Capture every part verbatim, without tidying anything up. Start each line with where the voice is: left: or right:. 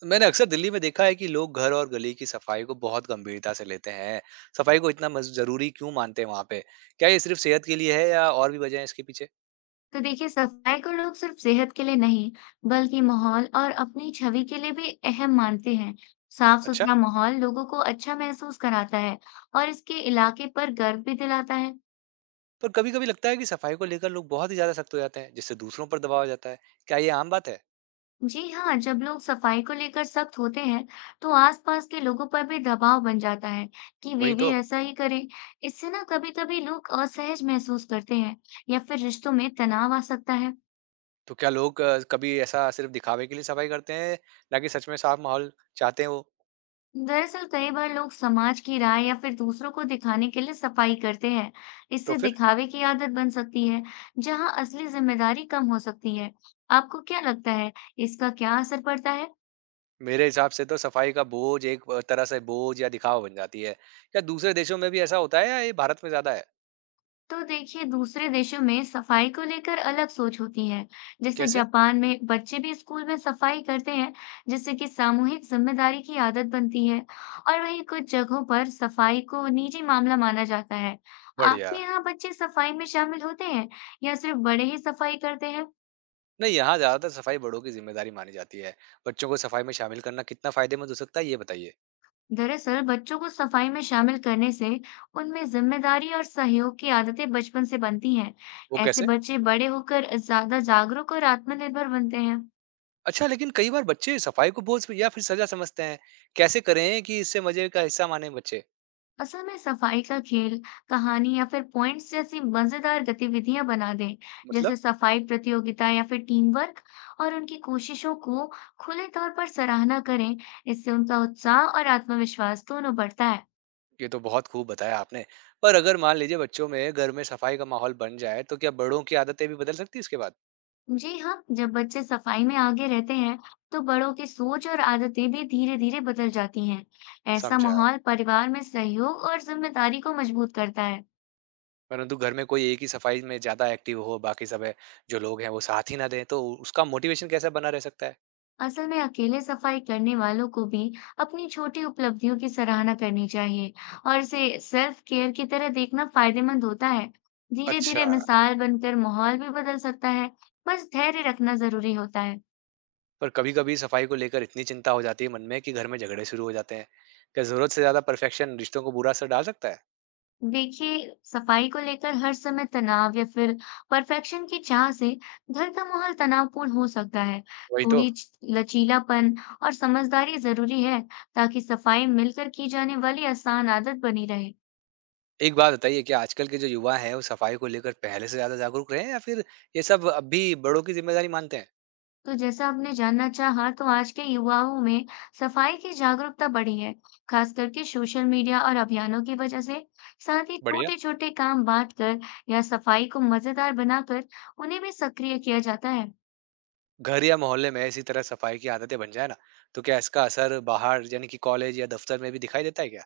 right: तो मैंने अक्सर दिल्ली में देखा है कि लोग घर और गली की सफाई को बहुत गंभीरता से लेते हैं। सफाई को इतना मज ज़रूरी क्यों मानते हैं वहाँ पे? क्या ये सिर्फ सेहत के लिए है या और भी वजह है इसके पीछे?
left: तो देखिए, सफाई को लोग सिर्फ सेहत के लिए नहीं बल्कि माहौल और अपनी छवि के लिए भी अहम मानते हैं। साफ
right: अच्छा।
left: सुथरा माहौल लोगों को अच्छा महसूस कराता है और इसके इलाके पर गर्व भी दिलाता है।
right: पर कभी-कभी लगता है कि सफाई को लेकर लोग बहुत ही ज़्यादा सख्त हो जाते हैं, जिससे दूसरों पर दबाव आ जाता है। क्या ये आम बात है?
left: जी हाँ, जब लोग सफाई को लेकर सख्त होते हैं तो आसपास के लोगों पर भी दबाव बन जाता है कि वे
right: वही
left: भी
right: तो।
left: ऐसा ही करें। इससे ना कभी कभी लोग असहज महसूस करते हैं या फिर रिश्तों में तनाव आ सकता है।
right: तो क्या लोग अ, कभी ऐसा सिर्फ दिखावे के लिए सफाई करते हैं, ना कि सच में साफ माहौल चाहते हैं वो?
left: दरअसल कई बार लोग समाज की राय या फिर दूसरों को दिखाने के लिए सफाई करते हैं।
right: तो
left: इससे
right: फिर
left: दिखावे की आदत बन सकती है जहां असली जिम्मेदारी कम हो सकती है। आपको क्या लगता है, इसका क्या असर पड़ता है?
right: मेरे हिसाब से तो सफाई का बोझ एक अ, तरह से बोझ या दिखावा बन जाती है। क्या दूसरे देशों में भी ऐसा होता है या ये भारत में ज़्यादा है?
left: तो देखिए, दूसरे देशों में सफाई को लेकर अलग सोच होती है। जैसे
right: कैसे?
left: जापान में बच्चे भी स्कूल में सफाई करते हैं, जिससे कि सामूहिक जिम्मेदारी की आदत बनती है। और वहीं कुछ जगहों पर सफाई को निजी मामला माना जाता है।
right: बढ़िया।
left: आपके यहाँ बच्चे सफाई में शामिल होते हैं या सिर्फ बड़े ही सफाई करते हैं?
right: नहीं, यहाँ ज़्यादातर सफाई बड़ों की ज़िम्मेदारी मानी जाती है। बच्चों को सफाई में शामिल करना कितना फ़ायदेमंद हो सकता है, ये बताइए?
left: दरअसल बच्चों को सफाई में शामिल करने से उनमें जिम्मेदारी और सहयोग की आदतें बचपन से बनती हैं।
right: वो
left: ऐसे
right: कैसे?
left: बच्चे बड़े होकर ज्यादा जागरूक और आत्मनिर्भर बनते हैं।
right: अच्छा, लेकिन कई बार बच्चे सफाई को बोझ या फिर सज़ा समझते हैं। कैसे करें कि इसे मज़े का हिस्सा मानें बच्चे?
left: असल में सफाई का खेल, कहानी या फिर पॉइंट्स जैसी मजेदार गतिविधियां बना दें।
right: मतलब।
left: जैसे सफाई प्रतियोगिता या फिर टीम वर्क, और उनकी कोशिशों को खुले तौर पर सराहना करें। इससे उनका उत्साह और आत्मविश्वास दोनों बढ़ता है।
right: ये तो बहुत खूब बताया आपने। पर अगर मान लीजिए बच्चों में घर में सफाई का माहौल बन जाए, तो क्या बड़ों की आदतें भी बदल सकती हैं इसके बाद?
left: जी हाँ, जब बच्चे सफाई में आगे रहते हैं तो बड़ों की सोच और आदतें भी धीरे धीरे बदल जाती हैं। ऐसा
right: समझा।
left: माहौल परिवार में सहयोग और जिम्मेदारी को मजबूत करता है।
right: परंतु घर में कोई एक ही सफाई में ज़्यादा एक्टिव हो, बाकी सब है जो लोग हैं वो साथ ही ना दें, तो उसका मोटिवेशन कैसा बना रह सकता है?
left: असल में अकेले सफाई करने वालों को भी अपनी छोटी उपलब्धियों की सराहना करनी चाहिए और इसे सेल्फ केयर की तरह देखना फायदेमंद होता है। धीरे
right: अच्छा।
left: धीरे मिसाल बनकर माहौल भी बदल सकता है। बस धैर्य रखना जरूरी होता है।
right: पर कभी-कभी सफाई को लेकर इतनी चिंता हो जाती है मन में कि घर में झगड़े शुरू हो जाते हैं। क्या ज़रूरत से ज़्यादा परफेक्शन रिश्तों को बुरा असर डाल सकता है?
left: देखिए, सफाई को लेकर हर समय तनाव या फिर परफेक्शन की चाह से घर का माहौल तनावपूर्ण हो सकता है।
right: वही तो।
left: थोड़ी च- लचीलापन और समझदारी जरूरी है, ताकि सफाई मिलकर की जाने वाली आसान आदत बनी रहे।
right: एक बात बताइए, क्या आजकल के जो युवा हैं वो सफाई को लेकर पहले से ज़्यादा जागरूक रहे हैं या फिर ये सब अब भी बड़ों की ज़िम्मेदारी मानते हैं?
left: तो जैसा आपने जानना चाहा, तो आज के युवाओं में सफाई की जागरूकता बढ़ी है, खास करके सोशल मीडिया और अभियानों की वजह से। साथ ही
right: बढ़िया।
left: छोटे-छोटे काम बांट कर या सफाई को मजेदार बनाकर उन्हें भी सक्रिय किया जाता है।
right: घर या मोहल्ले में इसी तरह सफाई की आदतें बन जाए ना, तो क्या इसका असर बाहर यानी कि कॉलेज या दफ्तर में भी दिखाई देता है क्या?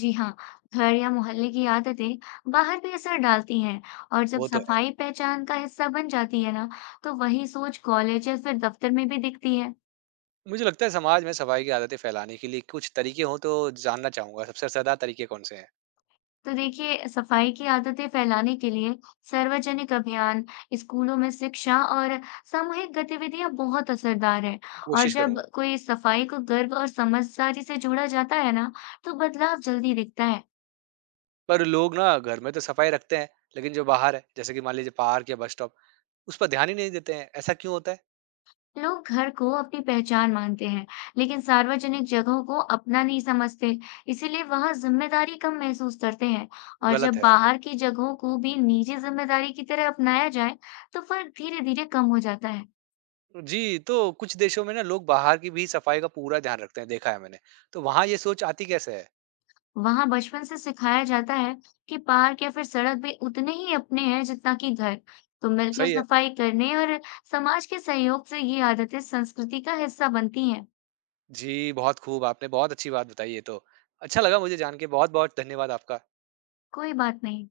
left: जी हाँ, घर या मोहल्ले की आदतें बाहर भी असर डालती हैं, और जब
right: वो तो है।
left: सफाई पहचान का हिस्सा बन जाती है ना, तो वही सोच कॉलेज या फिर दफ्तर में भी दिखती है।
right: मुझे लगता है समाज में सफाई की आदतें फैलाने के लिए कुछ तरीके हों तो जानना चाहूँगा, सबसे असरदार तरीके कौन से हैं?
left: तो देखिए, सफाई की आदतें फैलाने के लिए सार्वजनिक अभियान, स्कूलों में शिक्षा और सामूहिक गतिविधियां बहुत असरदार हैं। और
right: कोशिश करूँगा।
left: जब कोई सफाई को गर्व और समझदारी से जोड़ा जाता है ना, तो बदलाव जल्दी दिखता है।
right: पर लोग ना घर में तो सफाई रखते हैं, लेकिन जो बाहर है जैसे कि मान लीजिए पार्क या बस स्टॉप, उस पर ध्यान ही नहीं देते हैं। ऐसा क्यों होता है?
left: लोग घर को अपनी पहचान मानते हैं, लेकिन सार्वजनिक जगहों को अपना नहीं समझते, इसीलिए वहां जिम्मेदारी कम महसूस करते हैं। और
right: गलत
left: जब
right: है।
left: बाहर की जगहों को भी निजी जिम्मेदारी की तरह अपनाया जाए, तो फर्क धीरे-धीरे कम हो जाता है।
right: जी, तो कुछ देशों में ना लोग बाहर की भी सफाई का पूरा ध्यान रखते हैं, देखा है मैंने। तो वहां ये सोच आती कैसे है?
left: वहां बचपन से सिखाया जाता है कि पार्क या फिर सड़क भी उतने ही अपने हैं जितना कि घर। तो मिलकर
right: सही है।
left: सफाई करने और समाज के सहयोग से ये आदतें संस्कृति का हिस्सा बनती हैं।
right: जी बहुत खूब, आपने बहुत अच्छी बात बताई ये तो। अच्छा लगा मुझे जान के। बहुत बहुत धन्यवाद आपका।
left: कोई बात नहीं।